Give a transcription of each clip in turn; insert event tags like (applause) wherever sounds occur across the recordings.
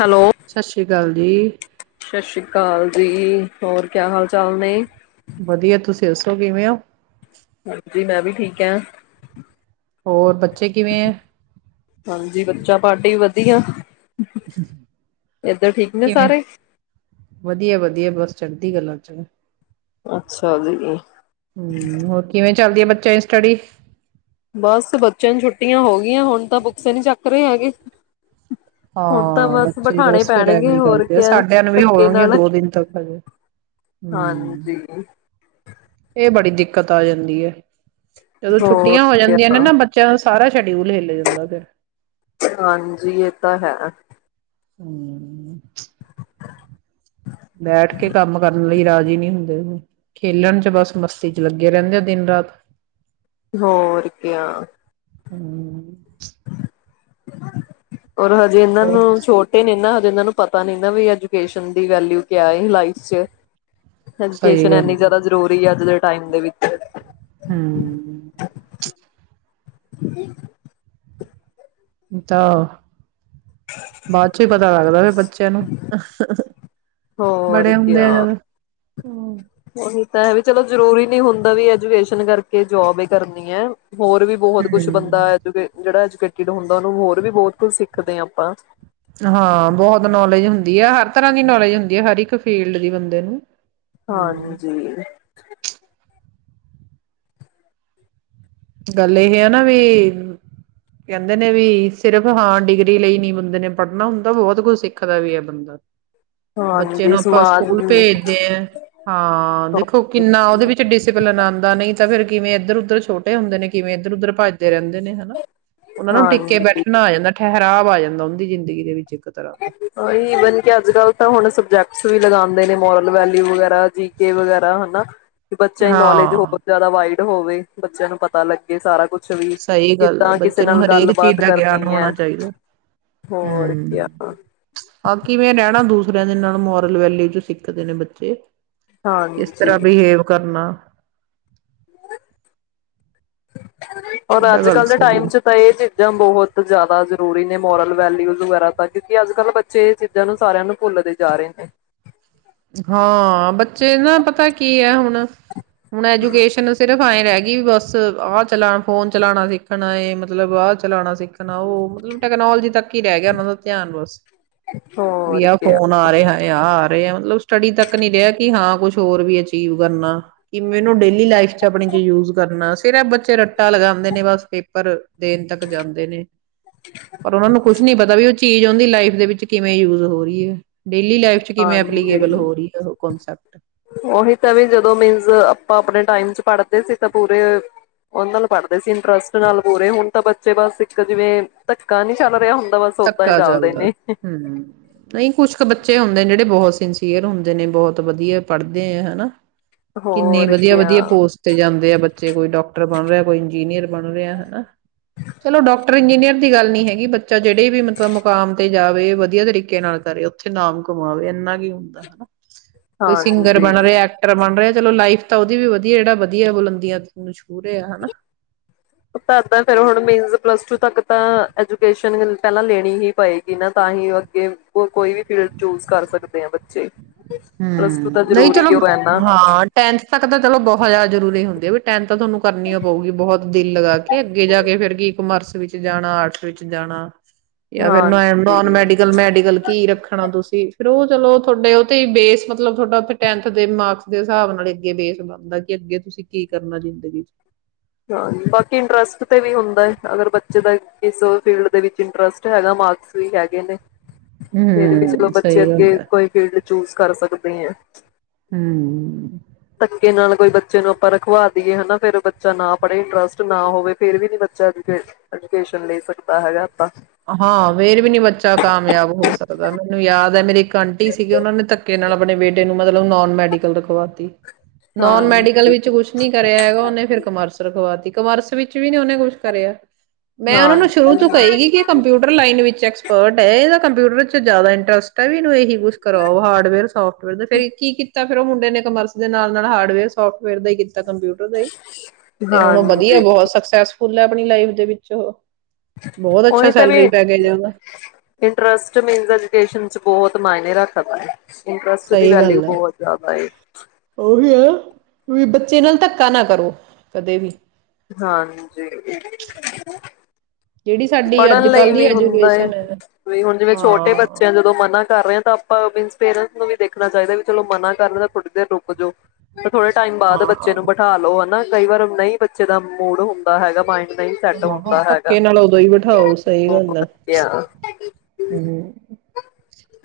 Hello ਗੱਲ ਜੀ। ਸਤਿ ਸ੍ਰੀ ਅਕਾਲ ਜੀ, ਹੋਰ ਕਿਆ ਹਾਲ ਚਾਲ ਨੇ ਵਧੀਆ, ਤੁਸੀਂ ਦੱਸੋ ਕਿਵੇਂ ਹੋ? ਹਾਂਜੀ, ਮੈਂ ਵੀ ਠੀਕ ਆ। ਹੋਰ ਬੱਚੇ ਕਿਵੇਂ ਹੈ? ਹਾਂਜੀ, ਬੱਚਾ ਪਾਰਟੀ ਵਧੀਆ। ਇੱਧਰ ਠੀਕ ਨੇ ਕਿਵੇਂ ਸਾਰੇ ਵਧੀਆ ਵਧੀਆ ਬਸ ਚੜ੍ਹਦੀ ਗੱਲਾਂ 'ਚ ਅੱਛਾ ਜੀ ਹੂੰ ਹੋਰ ਕਿਵੇਂ ਚੱਲਦੀ ਹੈ, ਬੱਚ ਕੇ ਸਟੱਡੀ ਬਸ ਬੱਚਿਆਂ ਨੂੰ ਛੁੱਟੀਆਂ ਹੋ ਗਈਆਂ, ਹੁਣ ਤਾਂ ਬੁੱਕਸ ਨਹੀਂ ਚੱਕ ਰਹੇ ਹੈਗੇ। ਹੁਣ ਤਾਂ ਹਾਂ, ਬਸ ਬੱਚੇ ਬਿਠਾਣੇ ਬਸ ਫਿਰ ਪੈਣਗੇ ਐਵੇਂ ਹੋਰ ਕਰਦੇ ਆ, ਕਿਆ ਸਾਡਿਆਂ ਨੂੰ ਵੀ ਧੱਕੇ ਹੋਣਗੀਆਂ ਨਾਲ ਦੋ ਦਿਨ ਤੱਕ ਹਜੇ ਹੂੰ ਹਾਂਜੀ ਇਹ ਬੜੀ ਦਿੱਕਤ ਦਿੱਕਤ ਆ ਜਾਂਦੀ ਐ। ਜਦੋਂ ਹੋਰ ਛੁੱਟੀਆਂ ਹੋ ਕਿਆ ਜਾਂਦੀਆਂ ਨੇ ਨਾ ਬੱਚਿਆਂ ਦਾ ਸਾਰਾ ਸ਼ਡਿਊਲ ਹੇਲ ਜਾਂਦਾ ਫੇਰ ਹਾਂਜੀ ਇਹ ਤਾਂ ਹੈ। ਹੂੰ ਬੈਠ ਕੇ ਕੰਮ ਕਰਨ ਲਈ ਰਾਜ਼ੀ ਨਹੀਂ ਹੁੰਦੇ ਉਹਦੇ ਖੇਲਣ 'ਚ ਬਸ ਮਸਤੀ 'ਚ ਲੱਗੇ ਰਹਿੰਦੇ ਆ ਦਿਨ ਰਾਤ ਹੋਰ ਕਿਆਂ ਹੂੰ (inaudible) ਔਰ ਹਜੇ ਇਹਨਾਂ ਹੋਰ ਨੂੰ ਦੱਸੋ? ਛੋਟੇ ਨੇ ਇਹ ਨਾ ਜਿਨਾਂ ਨੂੰ ਪਤਾ ਨੀ ਨਾ ਵੀ ਐਜੂਕੇਸ਼ਨ ਦੀ ਵੈਲਿਊ ਕਿਆ ਲਾਈਫ 'ਚ ਸਹੀ ਐਜੂਕੇਸ਼ਨ ਗੱਲ ਇੰਨੀ ਹੈ ਜ਼ਿਆਦਾ ਜ਼ਰੂਰੀ ਹੈ ਅੱਜ ਦੇ ਟਾਈਮ ਦੇ ਵਿੱਚ (inaudible) ਹੂੰ (inaudible) (inaudible) ਤਾਂ ਬਾਅਦ 'ਚ ਹੀ ਪਤਾ ਲੱਗਦਾ ਵੀ ਬੱਚਿਆਂ ਨੂੰ (inaudible) ਹੋਰ ਕਿਆ ਹੂੰ ਉਹੀ ਤਾਂ ਵੀ ਚਲੋ ਜਰੂਰੀ ਨੀ ਹੁੰਦਾ ਵੀ ਐਜੂਕੇਸ਼ਨ ਕਰਕੇ ਜੋਬ ਇ ਕਰਨੀ ਏ। ਹੋਰ ਵੀ ਬਹੁਤ ਕੁਛ ਬੰਦਾ ਐਜੂਕੇ ਜਿਹੜਾ ਐਜੂਕੇਟ ਜਦੋ ਹੁੰਦਾ ਉਹਨੂੰ ਹੋਰ ਵੀ ਬਹੁਤ ਕੁੱਝ ਸਿੱਖਦੇ ਹਾਂ ਆਪਾਂ ਹਾਂ ਬਹੁਤ ਨੌਲੇਜ ਹੁੰਦੀ ਹੈ, ਹਰ ਤਰ੍ਹਾਂ ਦੀ ਨੌਲੇਜ ਹੁੰਦੀ ਹੈ, ਹਰ ਇੱਕ ਫੀਲਡ ਦੀ ਬੰਦੇ ਨੂੰ ਹਮ ਹਾਂਜੀ (inaudible) ਗੱਲ ਇਹ ਆ ਨਾ ਵੀ ਕਹਿੰਦੇ ਨੇ ਵੀ ਸਿਰਫ਼ ਹਾਂ ਡਿਗਰੀ ਲਈ ਨੀ ਬੰਦੇ ਨੇ ਪੜ੍ਹਨਾ ਹੁੰਦਾ ਬਹੁਤ ਕੁਝ ਸਿੱਖਦਾ ਵੀ ਹੈ ਬੰਦਾ ਬੱਚੇ ਹਾਂਜੀ ਨੂੰ ਆਪਾਂ ਸਮਾਜ ਸਕੂਲ ਭੇਜਦੇ ਹ ਹਾਂ ਦੇਖੋ ਕਿੰਨਾ ਉਹਦੇ ਵਿੱਚ ਡਿਸਪਲਿਨ ਆਉਂਦਾ ਨਹੀਂ ਤਾਂ ਫਿਰ ਕਿਵੇ ਇੱਧਰ ਉੱਧਰ ਛੋੇ ਹਦੇ ਨੇ ਕਿਵੇਂ ਇਧਰ ਉਧਰ ਭੱਜਦੇ ਰਿੰਦੇ ਦੇ ਨੇ ਹਨਾ ਉਹਨਾ ਨੂੰ ਟਿੱਕੇ ਹਾਂਜੀ ਬੈਠਣਾ ਆ ਜਾਂਦਾ ਠਹਿ ਠਰਾਵ ਆ ਜਾਂਦਾ ਉਹਦੀ ਜ਼ਿੰਦਗੀ ਦੇ ਵਿੱਚ ਤਰ੍ਹਾਂ (inaudible) ਦਾ ਹੀ ਈਵਨ ਕਿ ਅੱਜ ਕੱਲ੍ਹ ਤਾਂ ਹੁਣ ਸਬਜੈਕਟ (unintelligible) ਵੀ ਲਗਾਉਂਦੇ ਨੇ ਮੋਰਲ ਵੈਲਿਊ ਵਗੈਰਾ ਜੀ ਕੇ ਵਗੈਰਾ ਹਨਾ। ਕਿ ਬੱਚਿਆਂ ਦੀ ਨੌਲੇਜ ਹਾਂ ਹੋਰ ਜ਼ਿਆਦਾ ਵਾਈਡ ਹੋਵੇ ਬੱਚਿਆਂ ਨੂੰ ਪਤਾ ਲੱਗੇ ਸਾਰਾ ਕੁੱਛ ਸਹੀ ਗੱਲ ਆ ਬੱਚੇ ਨੂੰ ਹਰੇਕ ਚੀਜ਼ ਦਾ ਗਿਆਨ ਕਰਨੀ ਹੈ ਹੋਣਾ ਚਾਹੀਦਾ ਹੋਰ ਹੂੰ। ਕਿਆ ਹਾਂ ਕਿਵੇੈਂ ਰਹਿਣਾ ਦੂ ਨਾਲ ਮੋਰਲ ਵੈਲ ਹੀ ਤੁਸੀਂ ਇੱਕ ਦਿਨ ਬੱਚੇ ਕਿਸ ਹਾਂਜੀ। ਤਰ੍ਹਾਂ ਬਿਹੇਵ ਕਰਨਾ। (inaudible) ਔਰ ਉਹ ਤਾਂ ਅੱਜ ਗੱਲ ਕੱਲ ਦੇ ਸਹੀ ਟਾਈਮ ਹੈ 'ਚ ਤਾਂ ਇਹ ਚੀਜ਼ਾਂ ਬਹੁਤ ਜਿਆਦਾ ਜ ਜ਼ਰੂਰੀ ਨੇ ਮੋਰਲ ਵੈਲਿਊਜ਼ ਵਗੈਰਾ ਤਾਂ ਕਿਉਂਕਿ ਅੱਜ ਕੱਲ੍ਹ ਬੱਚੇ ਇਹ ਚੀਜ਼ਾਂ ਨੂੰ ਸਾਰਿਆਂ ਨੂੰ ਭੁੱਲਦੇ ਜਾ ਰਹੇ ਨੇ। ਹਾਂ ਬੱਚੇ ਨਾ ਪਤਾ ਕੀ ਹੈ ਹੁਣ ਹੁਣ ਐਜੂਕੇਸ਼ਨ ਸਿਰਫ ਐਏਂ ਰਹਿ ਗਈ ਵੀ ਬਸ ਆਹ ਚਲਾ ਫੋਨ ਚਲਾਉਣਾ ਸਿੱਖਣਾਏ ਮਤਲਬ ਆਹ ਚਲਾਣਾ ਸਿੱਖ ਸੁਣਾਓ ਮਤਲਬ ਟੈਕਨੋਾਲੋਜੀ ਤੱਕ ਕੀ ਰਹਿ ਗਿਆ ਉਹਨਾਂ ਦਾ ਧਿਆਨ ਬਸ ਵੀ ਹੋਰ ਆ ਕਿਆ ਫੋਨ ਆ ਰਿਹਾ ਹਾ ਆਰ ਸਹੀ ਆ ਮਤਲਬ ਸਟੱਡੀ ਤੱਕ ਨਹੀਂ ਰਿਹਾ ਕਿ ਹਾਂ ਕੁਛ ਹੋਰ ਵੀ ਅਚੀਵ ਕਰਨਾ ਕਿ ਮੈਨੂੰ ਡੇਲੀ ਲਾਈਫ ਆਪਣੀ ਚੀਜ ਯੂਜ ਕਰਨਾ ਸਿ ਤੇਰਾ ਬੱਚੇ ਰ ਰੱਟਾ ਲਗਾਦੇ ਨੇ ਬਸ ਪੇਪਰ ਦੇਣ ਤੱਕ ਜਾਂਦੇ ਨੇ ਪਰ ਉਹਨਾ ਨੂੰ ਕੁੱਛ ਨੀ ਪਤਾ ਵੀ ਉਹ ਚੀਜ਼ ਉਹਦੀ ਲਾਈਫ ਦੇ ਵਿੱਚ ਕਿਵੇਂ ਯੂਜ ਹੋ ਰਹੀ ਏ। ਡੇਲੀ ਲਾਈਫ ਚ ਕਿਵੇਂ ਐਪਲੀਕੇ ਹਾਂਜੀ। ਉਹੀ ਤਾਂ ਵੀ ਜਦੋਂ ਮੀਨਸ ਆਪਾਂ ਆਪਣੇ ਟਾਈਮ ਚ ਪੜ੍ਹਦੇ ਸੀ ਤੇ ਪੂਰੇ ਉਹ ਨਾਲ ਪੜ੍ਹਦੇ ਸੀ ਇੰਟਰਸਟ ਨਾਲ ਪੂਰੇ ਹੁਣ ਤਾਂ ਬੱਚੇ ਬਸ ਇੱਕ ਜਿਵੇਂ ਧੱਕਾ ਨੀ ਚੱਲ ਰਿਹਾ ਬਸ ਓਦਾਂ ਹੀ ਧੱਕਾ ਚੱਲਦੇ ਚੱਲਦਾ ਨੇ ਹਮ ਨਹੀਂ ਕੁਛ ਕੁ ਬੱਚੇ ਹੁੰਦੇ ਜਿਹੜੇ ਬਹੁਤ ਸਿੰਸੀਅਰ ਹੁੰਦੇ ਨੇ ਬਹੁਤ ਵਧੀਆ ਪੜ੍ਹਦੇ ਆ ਹਨਾ ਕਿੰਨੀ ਹੋਰ ਵਧੀਆ ਕਿਆ ਵਧੀਆ ਪੋਸਟ ਤੇ ਜਾਂਦੇ ਆ ਬੱਚੇ ਕੋਈ ਡਾਕਟਰ ਬਣ ਰਿਹਾ ਕੋਈ ਇੰਜੀਨੀਅਰ ਬਣ ਰਿਹਾ ਹਨਾ ਚਲੋ ਡਾਕ ਇੰਜੀਨੀਅਰ ਦੀ ਗੱਲ ਨੀ ਹੈਗੀ ਬੱਚ ਜਿਹੜੇ ਵੀ ਮਤਲਬ ਮੁਕਾਮ ਤੇ ਜਾਵੇ ਵਧੀਆ ਤਰੀਕੇ ਨਾਲ ਕਰੇ ਉੱਥੇ ਨਾਮ ਕਮਾਵੇ ਇਨਾ ਕੀ ਹੁੰਦਾ ਕੋਈ ਸਿੰਗਰ ਹਾਂਜੀ ਬਣ ਰਿਹਾ ਐਕਟਰ ਬਣ ਰਿਹਾ ਚਲੋ ਲਾਈਫ ਤਾਂ ਉਹਦੀ ਵੀ ਵਧੀਆ ਜਿਹੜਾ ਵਧੀਆ ਬੁਲੰਦੀਆਂ ਛੂਹ ਰਿ ਆ ਹਨਾ ਓ ਤਾਂ ਐਦਾਂ ਮਿੰਸ ਪਲੱਸ ਟੂ ਤੱਕ ਤਾਂਜੂਕੇਸ਼ਨ ਪਹਿਲਾਂ ਲੈਣੀ ਹੀ ਪਏਗੀ ਨਾ ਤਾਂ ਹੀ ਅੱਗੇ ਕੋਈ ਵੀ ਫੀਲਡ ਚੂਜ ਕਰ ਸਕਦੇ ਆ ਬੱਚੇ ਪਲੱਸ ਟੂ ਹਮ ਤਾਂ ਨਹੀਂ ਜ਼ਰੂਰੀ ਚਲੋ ਓ ਹੈ ਨਾ ਹਾਂ ਟੈਂਥ ਤੱਕ ਤਾਂ ਚਲੋ ਬਹੁਤ ਜ਼ਿਆਦਾ ਜ਼ਰੂਰੀ ਹੁੰਦੇ ਵੀ ਟੈਂਥ ਤਾਂ ਤੁਹਾਨੂੰ ਕਰਨੀ ਪਊਗੀ ਬਹੁਤ ਦਿਲ ਲਗਾ ਕੇ ਅੱਗੇ ਜਾ ਕੇ ਫਿਰ ਕੀ ਇੱਕਮਰਸ ਵਿੱਚ ਜਾਣਾ ਅੱਠ ਵਿੱਚ ਜਾਣਾ ਜਾਂ ਫੇਿਰ ਨ ਨੋਨ ਹਾਂਜੀ ਮੈਡੀਕਲ ਮੈਡੀਕਲ ਕੀ ਰੱਖਣਾ ਤੁਸੀਂ ਫਿਰ ਉਹ ਚਲੋ ਤੁਹਾਡੇ ਤੇ ਬੇਸ ਮਤਲਬ ਥੋਡਾ ਟੈਥ ਦੇ ਮਾਰਕਸ ਦੇ ਹਿਸਾਬ ਨਾਲ ਅੱਗੇ ਬੇਸ ਬਣਦਾ ਕਿ ਅੱਗੇ ਤੁਸੀਂ ਕੀ ਕਰਨਾ ਜ਼ਿੰਦਗੀ ਚ ਹਾਂ ਬਾਕੀ ਇੰਟਰਸਟ ਤੇ ਵੀ ਹੁੰਦਾ ਅਗਰ ਬ ਬੱਚੇ ਦਾ ਕਿਸ ਫੀਲਡ ਦੇ ਵਿੱਚ ਇੰਟਰਸਟ ਹੈਗਾ ਮਾਕਸ ਵੀ ਹੈਗੇ ਨੇ, ਫੀਲਡ ਵਿੱਚ ਹਮ ਜਦੋ ਬੱਚੇ ਸਹੀ ਅੱਗੇ ਗੱਲ ਹੈ ਕੋਈ ਫੀਲਡ ਚੂਜ ਕਰ ਸਕਦੇ ਐਂ ਹਮ ਧੱਕੇ ਨਾਲ ਕੋਈ ਬੱਚੇ ਨੂੰ ਆਪਾਂ ਰਖਵਾ ਦਈਏ ਹਨਾ ਫੇਰ ਬੱਚਾ ਨਾ ਪੜ੍ਹੇ ਇੰਟਰਸਟ ਨਾ ਹੋਵੇ ਫੇਰ ਵੀ ਨੀ ਬੱਚਾ ਅੱਗੇ ਐਜੂਕੇਸ਼ਨ ਲੇ ਸਕਦਾ ਹੈਗਾ। ਆਪਾਂ ਹਾਂ ਫਿਰ ਵੀ ਨੀ ਬੱਚਾ ਕਾਮਯਾਬ ਹੋ ਸਕਦਾ ਮੈਨੂੰ ਯਾਦ ਹੈ, ਮੇਰੀ ਇੱਕ ਆਂਟੀ ਸੀਗੇ ਉਹਨਾਂ ਨੇ ਧੱਕੇ ਨਾਲ ਆਪਣੇ ਬੇਟੇ ਨੂੰ ਮਤਲਬ ਨੋਨ ਮੈਡੀਕਲ ਰਖਵਾਤੀ, ਹਾਂ ਨੋਨ ਮੈਡੀਕਲ ਵਿੱਚ ਕੁਛ ਨੀ ਕਰਿਆ ਹੈਗਾ ਉਹਨੇ ਫਿਰ ਕਾਮਰਸ ਰਖਵਾ ਤੀ ਕਮਰਸ ਵਿੱਚ ਵੀ ਨੀ ਉਹਨੇ ਕੁਛ ਕਰਿਆ। ਮੈਂ ਉਹਨਾਂ ਹਾਂ ਨੂੰ ਸ਼ੁਰੂ ਤੋਂ ਕਹੀ ਗਈ ਕਿ ਕੰਪਿਊਟਰ ਲਾਈਨ ਵਿੱਚ ਐਕਸਪਰਟ ਐ ਇਹਦਾ ਕੰਪਿਊਟਰ ਚ ਜ਼ਿਆਦਾ ਇੰਟਰਸਟ ਵੀ ਇਹਨੂੰ ਇਹੀ ਕੁਛ ਕਰਾਓ ਹਾਰਡਵੇਅਰ ਸੋਫਟਵੇਅਰ ਦਾ ਫਿਰ ਕੀ ਕੀ ਤਾਂ ਫਿਰ ਉਹ ਮੁੰਡੇ ਨੇ ਕਮਰਸ ਦੇ ਨਾਲ ਹਾਰਡਵੇਅਰ ਸੋਫਟਵੇਅਰ ਦਾ ਹੀ ਕੀ ਕੀਤਾ ਕੰਪਿਊਟਰ ਦਾ ਈ ਤੇ ਹੁਣ ਉਹ ਵਧੀਆ ਹਾਂਜੀ ਗਾ ਉਹ ਸਕਸੈਸ ਫੁੱਲ ਆਪਣੀ ਲਾਈਫ ਦੇ ਵਿੱਚ ਉਹੋ ਬਹੁਤ ਅੱ ਤਾ ਵੀ ਇੰਟਰਸਟ (unintelligible) ਚ ਬਹੁਤ, ਮਾਇਨੇ ਰੱਖਤਾ, ਇੰਟਰਸਟ ਦੀ ਸਹੀ ਵੈਲਿਊ ਗੱਲ ਹੈ ਬਹੁਤ ਜ਼ਿਆਦਾ ਏ, ਉਹੀ ਹੈ ਬੱਚੇ ਨਾਲ ਧੱਕਾ ਨਾ ਕਰੋ ਕਦੇ ਵੀ, ਹਾਂਜੀ, ਜਿਹੜੀ ਸਾਡੀ ਅੱਜ ਪੜ੍ਹਨ ਲਈ ਕੱਲ ਦੀ ਵੀ ਹੁੰਦਾ ਏ ਐਜੂਕੇਸ਼ਨ ਹੈ ਵੀ ਹੁਣ ਜਿਵੇਂ ਛੋਟੇ ਹਾਂ ਬੱਚੇ ਆ ਜਦੋਂ ਮਨਾ ਕਰ ਰਹੇ ਹਾਂ ਤਾਂ ਆਪਾਂ ਮੀਨਜ ਪੇਰੈਂਟਸ ਨੂੰ ਵੀ ਦੇਖਣਾ ਚਾਹੀਦਾ ਵੀ ਚਲੋ ਮਨਾ ਕਰ ਰਿਹਾ ਤਾਂ ਥੋੜ੍ਹੀ ਦੇਰ ਰੁਕ ਜਾਓ। ਥੋੜੇ ਟਾਈਮ ਬਾਅਦ ਹਾਂ ਬੱਚੇ ਨੂੰ ਬਿਠਾ ਲੋ ਹਨਾ। ਕਈ ਵਾਰ ਨਹੀਂ ਬੱਚੇ ਦਾ ਮੂਡ ਹੁੰਦਾ ਹੈਗਾ ਮਾਇੰਡ ਨਹੀਂ ਸੈੱਟ ਹਾਂ ਹਾਂ ਹੁੰਦਾ ਹੈਗਾ। ਧੱਕੇ ਨਾਲ ਉਦੋਂ ਵੀ ਹ ਸਹੀ ਗੱਲ ਆ ਹਮ,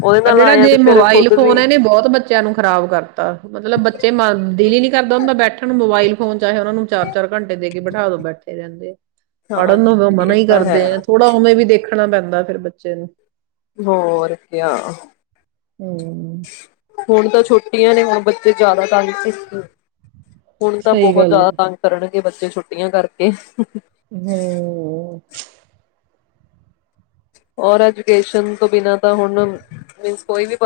ਉਹਦੇ ਪਰ ਨਾਲ ਜਿਹੜਾ ਆਏ ਆ ਜੇ ਵੀ ਫੇਰ ਮੋਬਾਇਲ ਖੁਦ ਵੀ ਫੋਨ ਨੇ ਬਹੁਤ ਬੱਚਿਆਂ ਨੂੰ ਖ਼ਰਾਬ ਕਰਤਾ ਮਤਲਬ ਬੱਚੇ ਮ ਦਿਲ ਹੀ ਨੀ ਕਰਦਾ ਉਹਦਾ ਬੈਠਣ ਨੂੰ ਮੋਬਾਇਲ ਫੋਨ ਚਾਹੇ ਉਹ ਨੂੰ ਚਾਰ ਚਾਰ ਘੰਟੇ ਦੇ ਕੇ ਬਿਠਾ ਦੋ ਬੈਠੇ ਰਹਿੰਦੇ ਆ ਪੜ੍ਹਨ ਨੂੰ ਹਾਂਜੀ ਮਨਾ ਇਹ ਹੀ ਤਾਂ ਹੈ। ਕਰਦੇ ਥੋੜ੍ਹਾ ਉਵੇ ਵੀ ਦੇਖ ਰੱਖਣਾ ਪੈਂਦਾ ਫੇਿਰ ਬੱਚੇ ਨੂੰ, ਹੋਰ, ਹਮ ਹੁਣ ਤਾਂ ਛੋਟੀ ੁਟੀਆਂ ਨੇ ਹੁਣ ਬੱਚੇ ਜ਼ਿਆਦਾ ਤ ਸਖੇ ਹੁਣ ਤਾਂ ਸਹੀ ਬਹੁਤ ਗੱਲ ਜ਼ਿਆਦਾ ਹੈ। ਤੰਗ ਕਰਨਗੇ ਬੱਚੇ ਛੁੱਟੀਆਂ ਕਰਕੇ ਹਮ ਤੋਂ ਬਿ ਹੁ ਕੋਈ ਵੀ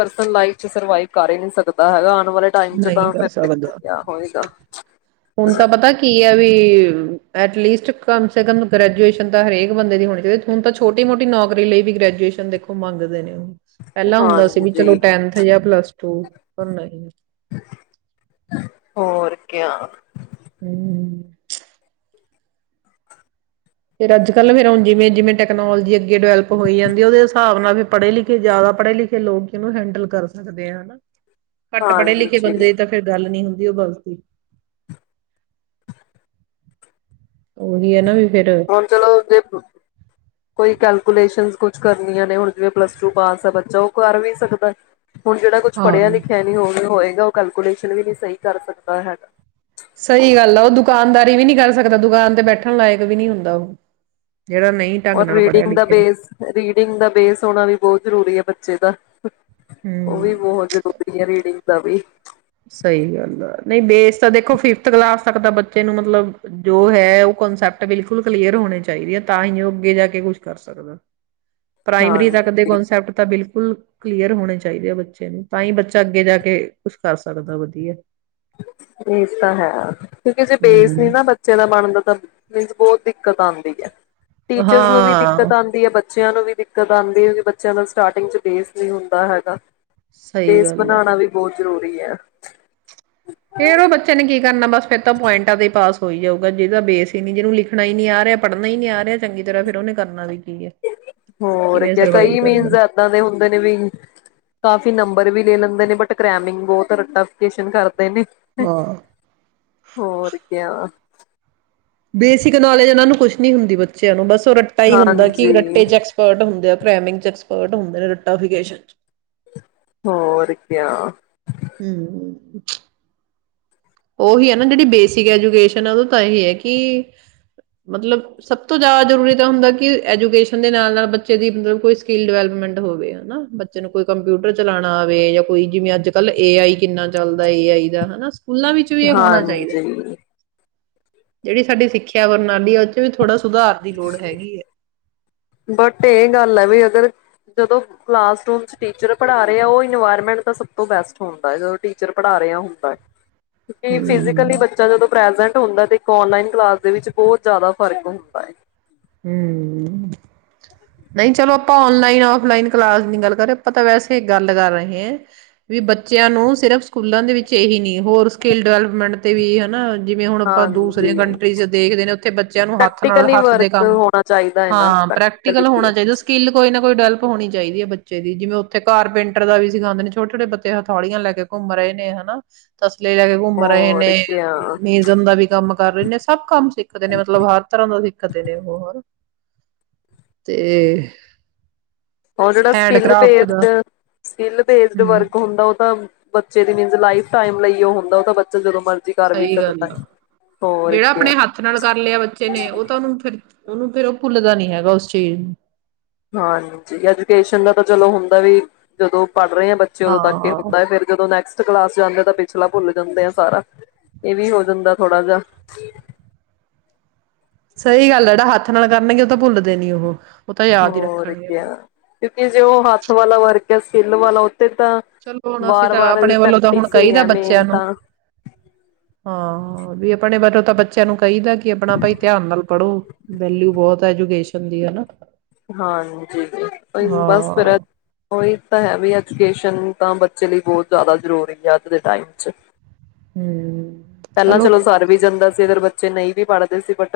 ਸਰਵਾਵ ਕਰ ਹੀ ਨ ਸਕਦਾ ਹੈ ਵਾਲੇ ਟਾਈਮ ਚ ਨਹੀਂ ਤਾਂ ਕਰ ਫਿਰ ਸਕਦਾ ਕ ਹੋਏਗਾ ਹੁਣ ਤਾਂ ਪਤਾ ਕੀ ਹੈ ਵੀ ਵੀ ਐਟਲੀਸਟ ਕਮ ਸੇ ਕਮ ਗ੍ਰੈਜੂਏਸ਼ਨ ਤਾਂ ਹਰੇਕ ਬੰਦੇ ਦੀ ਹੋਣੀ ਚਾਹੀਦੀ ਹੁਣ ਤਾਂ ਛੋਟੀ ਮੋਟੀ ਨੌਕਰੀ ਲਈ ਵੀ ਗ੍ਰੈਜੂਏਸ਼ਨ ਦੇਖੋ ਮੰਗਦੇ ਨੇ ਪਹਿਲਾਂ ਹੁੰਦਾ ਸੀ ਵੀ ਚਲੋ ਹਾਂਜੀ ਟੈਨਥ ਜਾਂ ਪਲੱਸ ਟੂ ਪਰ ਨਹੀਂ ਕਿ ਹਮ ਫੇ ਅੱਜ ਕੱਲ ਫਿਰ ਹੁ ਜਿਵੇਂ ਜਿਵੇਂ ਟੈਕਨੋਜੀਗੇ ਡਿਵੈਲਪ ਹੋ ਜਾਂਦੀ ਉਹਦੇ ਹਿਸਾਬ ਨਾਲ ਵੀ ਪੜ੍ਹੇ ਲਿਖੇ ਜ਼ਿਆਦਾ ਪੜ੍ਹੇ ਲਿਖੇ ਲੋਕ ਇਹਨੂੰ ਹੈਂਡਲ ਕਰ ਸਕਦੇ ਆ ਹਨਾ ਘੱਟ ਪੜ੍ਹੇ ਲਿਖੇ ਹਾਂਜੀ ਬੰਦੇ ਤਾਂ ਫੇਿਰ ਗੱਲ ਨਹੀਂੀ ਹੁੰਦੀ ਵਧੀਓ ਬਲਤੀ ਹਰ ਚਲੋਦੇ ਕੋਈ ਕੈਲਕੂਲੇਸ਼ਨ ਕੋ ਕੁ ਕਰਨੀਆਂ ਨੇ ਹੁਣ ਜਿਵੇਂ ਪਲੱਸ ਟੂ ਪਾਸ ਹੈ ਬੱਚਾ ਉਹ ਕਰ ਵੀ ਸਕਦਾ ਹੁਣ ਜਿਹੜਾ ਕੁਛ ਪੜ੍ਹਿਆ ਹਾਂ ਲਿਖਿਆ ਨੀ ਹੋਵੇ ਹੋਏ ਉਹ ਕੈਲਕੂਲੇਸ਼ਨ ਵੀ ਨਹੀਂ ਸਹੀ ਕਰ ਸਕਦਾ ਹੈ ਸਹੀ ਗੱਲ ਆ ਉਹ ਦੁਕਾਨਦਾਰੀ ਵੀ ਨੀ ਕਰ ਸਕਦਾ ਦੁਕਾਨ ਤੇ ਬੈਠਣ ਲਾਇਕ ਵੀ ਨਹੀਂ ਹੁੰਦਾ ਉਹ ਜਿਹੜਾ ਨਹੀਂ ਢੰਗ ਔਰ ਨਾਲ ਪੜ੍ਹਿਆ ਰੀਡਿੰਗ ਦਾ ਲਿਖਿਆ ਬੇਸ ਰੀਡਿੰਗ ਦਾ ਬੇਸ ਹੋਣਾ ਵੀ ਬਹੁਤ ਜ਼ਰੂਰੀ ਹੈ ਬੱਚੇ ਦਾ ਉਹ ਵੀ ਹੂੰ ਬਹੁਤ ਜ਼ਰੂਰੀ ਹੈ ਰੀਡਿੰਗ ਦਾ ਵੀ ਸਹੀ ਗੱਲ ਆ ਨਹੀਂ ਬੇਸ ਤਾਂ ਦੇਖੋ ਫਿਫਥ ਕਲਾਸ ਤੱਕ ਤਾਂ ਬੱਚੇ ਨੂੰ ਮਤਲਬ ਜੋ ਹੈ ਉਹ ਕਨਸੈਪਟ ਬਿਲਕੁਲ ਕਲੀਅਰ ਹੋਣੇ ਚਾਹੀਦੇ ਆ ਤਾਂ ਹੀ ਉਹ ਅੱਗੇ ਜਾ ਕੇ ਕੁਛ ਕਰ ਸਕਦਾ ਪ੍ਰਾਇਮਰੀ ਤੱਕ ਦੇ ਹਾਂਜੀ ਕਸੈਪਟ ਤਾਂ ਬਿਲਕੁਲ ਕਲੀਅਰ ਹੋਣੇ ਚਾਹੀਦੇ ਆ ਬ (unintelligible) ਬੇ ਨੇ ਤਾਂ ਹੀ ਬੱਚਾ ਅੱਗੇ ਜਾ ਕੇ ਕਰ ਸਕਦਾ ਵਧੀਆ ਇਹ ਤਾਂ ਹੈ ਕਿਉਂਕਿ ਜੇ ਬੇਸ ਨੀ ਹੂੰ ਨਾ ਬੱਚੇ ਦਾ ਬਣ ਦਾ ਤਾਂ ਮੀਨਸ ਬਹੁਤ ਦਿ ਦਿੱਕਤ ਆਉਂਦੀ ਐ ਟੀਚਰਸ ਨੂੰ ਵੀ ਹਾਂ ਦਿੱਕਤ ਆਉਂਦੀ ਹੈ ਬੱਚਿਆਂ ਨੂੰ ਵੀ ਦਿੱਕਤ ਆਉਂਦੀ ਹੋਗੀ ਬੱਚਿਆਂ ਦਾ ਸਟਾਰਟਿੰਗ ਚ ਬੇਸ ਨਹੀਂ ਹੁੰਦਾ ਹੈਗਾ ਸਹੀ ਬੇਸ ਗੱਲ ਹੈ ਬਣਾਉਣਾ ਵੀ ਬਹੁਤ ਜ਼ਰੂਰੀ ਸਹੀ ਆ ਫੇਰ ਉਹ ਬੱਚੇ ਨੇ ਕੀ ਕਰਨਾ ਬਸ ਫੇਰ ਤਾਂ ਪੁਆਇੰਟਾਂ ਤੇ ਈ‌ ਪਾਸ ਹੋ ਹੀ ਜਾਊਗਾ ਜਿਹਦਾ ਬੇਸ ਹੀ ਨਹੀਂ ਜਿਹਨੂੰ ਲਿਖਣਾ ਨੀ ਆ ਰਿਹਾ ਪੜ੍ਹਨਾ ਹੀ ਨੀ ਆ ਰਿਹਾ ਚੰਗੀ ਤਰ੍ਹਾਂ ਫਿਰ‌ ਉਹਨੇ ਕਰਨਾ ਵੀ ਕੀ ਹੈ ਹੋਰ ਕਿਵੇਂ ਸਰਵਾਈਵ ਕਈ ਕਰਨਾ ਮੀਨਸ ਏਦਾਂ ਦੇ ਹੁੰਦੇ ਨੇ ਵੀ ਕਾਫੀ ਨੰਬਰ ਵੀ ਲੈ ਲੈਂਦੇ ਨੇ ਬਟ ਸਕਰੈਮਿੰਗ ਬਹੁਤ ਏ ਰਟਾ ਫਿਕੇਸਨ ਕਰ ਹੂੰਦੇ ਨੇ ਹਾਂ ਹੋਰ ਕੀਆ ਬੇਸਿਕ ਨੌਲੇਜ ਇਹਨਾਂ ਨੂੰ ਕੁਛ ਨੀ ਹੁੰਦੀ ਬੱਚਿਆਂ ਨੂੰ ਬਸ ਰੱਟਾ ਹੀ ਹੁੰਦਾ ਕਿ ਹਾਂਜੀ ਰਟੇ ਚ ਐਕਸਪਰਟ ਹੁੰਦੇ ਆ ਸਕਰੈਮਿੰਗ ਚ ਐਕਸਪਰਟ ਹੁੰਦੇ ਨੇ ਰਟਾਫਿਕੈਸਨ ਹੋਰ ਕਿਆ ਹਮ ਓਹੀ ਏ ਨਾ ਜਿਹੜੀ ਬੇਸਿਕ ਐਜੂਕੇਸ਼ਨ ਹੈ ਉਹ ਤਾਂ ਐ ਹੀ ਹੈ ਕਿ ਮਤਲਬ ਸਬ ਤੋਂ ਜਿਆਦਾ ਜਰੂਰੀ ਹੁੰਦਾ ਕਿ ਐਜੂਕੇਸ਼ਨ ਦੇ ਨਾਲ ਨਾਲ ਬਚੇ ਦੀ ਸਕਿਲ ਡਿਵੈਲਪਮੈਂਟ ਹੋਵੇ ਹੈਨਾ ਬੱਚੇ ਨੂੰ ਕੋਈ ਕੰਪਿਊਟਰ ਚਲਾਣਾ ਆਵੇ ਕੋਈ ਯਾ ਜਿਵੇ ਅੱਜ ਕਲ ਏ ਆਈ ਕਿਨਾ ਚਲਦਾ ਏ ਆਈ ਦਾ ਸਕੂਲਾਂ ਵਿੱਚ ਵੀ ਇਹ ਹੋਣਾ ਚਾਹੀਦਾ ਹਾਂਜੀ ਜਿਹੜੀ ਸਾਡੀ ਸਿੱਖਿਆ ਪ੍ਰਣਾਲੀ ਆ ਉਹ ਚ ਵੀ ਥੋੜਾ ਸੁਧਾਰ ਦੀ ਲੋੜ ਹੈਗੀ ਏ ਬਟ ਇਹ ਗੱਲ ਏ ਵ ਅਗਰ ਜਦੋਂ ਕਲਾਸਰੂਮ 'ਚ ਟੀਚਰ ਪੜ੍ਹਾ ਰਿਹਾ ਉਹ ਇਨਵਾਇਰਮੈਂਟ ਦਾ ਸਭ ਤੋਂ ਬੈਸਟ ਹੁੰਦਾ ਹੈ ਜਦੋਂ ਟੀਚਰ ਪੜ੍ਹਾ ਰਿਹਾ ਹੁੰਦਾ ਹੈ (unintelligible) ਫਿਜ਼ਕਲੀ ਹੂੰ ਬੱਚਾ ਜਦੋਂ ਪ੍ਰੈਜੈਂਟ (unintelligible) ਹੁੰਦਾ ਤੇ ਇੱਕ ਊਨਲਾਈਨ ਕਲਾਸ ਦੇ ਵਿੱਚ ਬਹੁਤ ਜਿਆਦਾ ਫ਼ਰਕ ਹੁੰਦਾ ਹੈ ਹਮ ਨਹੀਂ ਚਲੋ ਆਪਾਂ ਆਨਲਾਈਨ ਆਫਲਾਈਨ ਕਲਾਸ ਦੀ ਗੱਲ ਨਹੀਂ ਕਰ ਰਹੇ ਆਪਾਂ ਤਾਂ ਵੈਸੇ ਗੱਲ ਕਰ ਰਹੇ ਹ ਵੀ ਬੱਚਿਆਂ ਨੂੰ ਸਿਰਫ਼ ਸਕੂਲਾਂ ਦੇ ਵਿੱਚ ਇਹੀ ਨੀ ਹੋਰ ਸਕਿੱਲ ਡਿਵੈਲਪਮੈਂਟ ਤੇ ਵੀ ਹਨਾ ਜਿਵੇਂ ਹੁਣ ਆਪਾਂ ਦੂਸਰੀਆਂ ਹਾਂਜੀ ਕੰਟਰੀਜ਼ ਦੇਖਦੇ ਨੇ ਉੱਥੇ ਬੱਚਿਆਂ ਨੂੰ ਹੱਥ ਨਾਲ ਪ੍ਰੈਕਟੀਕਲੀ ਹੱਥ ਦੇਖ ਵਰਕ ਹੋਣਾ ਚਾਹੀਦਾ ਹੈ ਨਾ ਹਾਂ ਪ੍ਰੈਕਟੀਕਲ ਪ੍ਰੈਕਟੀਕਲੀ ਹੋਣਾ ਚਾਹੀਦਾ ਸਕਿੱਲ ਕੋਈ ਕੋਈ ਨਾ ਕੋਈ ਡਵੈਲਪ ਹੋਣੀ ਚਾਹੀਦੀ ਹੈ ਬੱਚੇ ਦੀ ਜਿਵੇਂ ਉੱਥੇ ਕਾਰਪੈਂਟਰ ਦਾ ਵੀ ਸਿਾਉਂਦੇ ਨੇ ਛੋਟੇ ਛੋਟੇ ਬੱਚੇ ਹਥੌਲੀਆਂ ਲੈ ਕੇ ਘੁੰਮ ਰਹੇ ਨੇ ਹਨਾ ਤਾਂ ਪਲੇ ਲੈ ਕੇ ਘੁੰਮ ਰਹੇ ਹੋਰ ਨੇ ਕਿਆ ਮਿਜ਼ਨ ਦਾ ਵੀ ਕੰਮ ਕਰ ਰਹੇ ਨੇ ਸਭ ਕੰਮ ਸਿੱਖਦੇ ਨੇ ਮਤਲਬ ਹਰ ਤਰ੍ਹਾਂ ਦਾ ਸਿੱਖ ਦੇ ਨੇ ਹੋਰ ਤੇ ਹਰ ਜਿਹੜਾ ਸਕਿਲ ਹੈਂਡਕ੍ਰਾਫਟ ਦਾ ਬੇਸਟ ਸਕਿਲ ਬੇਸਟ ਹੂੰ ਵਰਕ ਹੁੰਦਾ ਉਹ ਤਾਂ ਬੱਚੇ ਦੀ ਮੀਨਸ ਲਫ ਟਾਈਮ ਲਈ ਉਹ ਹੁੰਦਾ ਉਹ ਤਾਂ ਬੱਚਾ ਜਦੋਂ ਮਰ ਸਹੀ ਗੱਲ ਆ ਜਿਹੜਾ ਕਿਆ ਆਪਣੇ ਹੱਥ ਨਾਲ ਕਰ ਲਿਆ ਬੱਚੇ ਨੇ ਉਹ ਤਾਂ ਉਹਨੂੰ ਫਿਰ ਉਹਨੂੰ ਫਿਰ ਉਹ ਭੁੱਲਦਾ ਨੀ ਹੈਗਾ ਉਸ ਚੀਜ਼ ਨੂੰ ਹਾਂਜੀ ਐਜੂਕੇਸ਼ਨ ਦਾ ਤਾਂ ਚਲੋ ਹੁੰਦਾ ਵੀ ਜਦੋਂ ਪੜ੍ਹ ਰਹੇ ਆ ਬੱਚੇ ਉਦੋਂ ਤੱਕ ਇਹ ਹਾਂ ਹੁੰਦਾ ਫਿਰ ਜਦੋਂ ਨੈਕਟ ਕਲਾਸ ਜਾਂਦੇ ਤਾਂ ਪਿਛਲਾ ਭੁੱਲ ਜਾਂਦੇ ਆ ਸਾਰਾ ਇਹ ਵੀ ਹੋ ਜਾਂਦਾ ਥੋੜਾ ਜਾਂ ਸਹੀ ਗੱਲ ਜਿਹੜਾ ਹੱਥ ਨਾਲ ਕਰਨਗੇ ਉਹ ਤਾਂ ਭੁੱਲਦੇ ਨੀ ਉਹ ਉਹ ਤਾਂ ਯਾਦ ਹੀ ਹੋਰ ਰੱਖਣਗੇ ਫਿਰ ਕਿਆ ਕਿਉਂਕਿ ਜੇ ਉਹ ਹੱਥ ਵਾਲਾ ਵਰ ਸਕਿਲ ਵਾਲਾ ਤਾਂ ਚਲੋ ਹੁਣ ਅਸੀਂ ਵਾਰ ਤਾਂ ਵਾਰ ਆਪਣੇ ਵੱਲੋਂ ਤਾਂ ਹੁਣ ਪ੍ਰੈਕਟਿਸ ਹੀ ਕਹੀਦਾ ਹੈ ਬੱਚਿਆਂ ਮੇਨ ਨੂੰ ਤਾਂ ਹਾਂ ਵੀ ਆਪਣੇ ਬਰੋ ਤਾਂ ਬੱਚਿਆਂ ਨੂੰ ਚਾਹੀਦਾ ਕਿ ਆਪਣਾ ਭਾਈ ਧਿਆਨ ਨਾਲ ਪੜ੍ਹੋ ਵੈਲਿਊ ਬਹੁਤ ਐਜੂਕੇਸ਼ਨ ਦੀ ਹਨਾ ਹਾਂਜੀ ਜ ਬਸ ਫਿਰ ਹਾਂ ਉਹੀ ਤਾਂ ਹੈ ਵੀ ਐਜੂਕੇਸ਼ਨ ਤਾਂ ਬੱਚੇ ਲਈ ਬਹੁਤ ਜ਼ਿਆਦਾ ਜ਼ਰੂਰੀ ਹੈ ਅੱਜ ਦੇ ਟਾਈਮ ' ਹਮ ਪਹਿਲਾਂ ਚਲੋ ਸਰ ਵੀ ਜਾਂਦਾ ਸੀ ਇਧਰ ਬਾ ਚੇਨਈ ਵੀ ਪੜ੍ਹਦੇ ਸੀ ਪਰ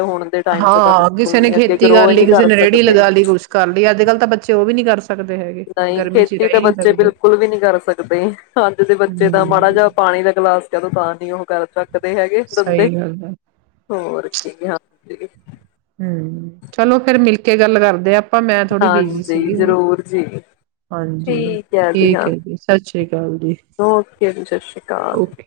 ਹਾਂ ਕਿਸੇ ਨੇ ਖੇਤੀ ਗਰੋ ਕਰ ਹੀ ਲਈ ਨਹੀਂ ਕਿਸੇ ਨੇ ਰੇਹੜੀ ਸਕਦੇ। ਲਗਾ ਲਈ ਕੁੱਛ ਕਰ ਲਈ ਅੱਜ ਕੱਲ ਤਾਂ ਬੱਚੇ ਉਹ ਵੀ ਨੀ ਕਰ ਸਕ ਨਹੀਂ ਖੇਤੀ ਤਾਂ ਬੱਚੇ ਬਿਲਕੁਲ ਵੀ ਨਹੀਂੀ ਕਰ ਸਕਦੇ ਅੱਜ ਦੇ ਬੱਚੇ ਤਾਂ ਮਾੜਾ ਜਿਹਾ ਹਮ ਪਾਣੀ ਦਾ ਗਿਲਾਸ ਕਦੋ ਤਾਂ ਨਹੀਂੀ ਉਹ ਕਰ ਤ ਦੇ ਹੈਗੇ ਦੰਦੇ ਸਹੀ ਗੱਲ ਹੈ ਹੋਰ ਠੀਕ ਹਾਂ ਹਮ ਚਲੋ ਫੇਰ ਮਿਲਕੇ ਗੱਲ ਕਰਦੇ ਆ ਹਾਂਜੀ ਜ਼ਰੂਰ ਜੀ ਹਾਂਜੀ ਠੀਕ ਹੈ ਜੀ ਠੀਕ ਹਾਂ ਸਤਿ ਸ੍ਰੀ ਅਕਾਲ ਜੀ ਓਕੇ ਜੀ ਸਤਿ ਸ਼੍ਰੀ ਅਕਾਲ ਓਕੇ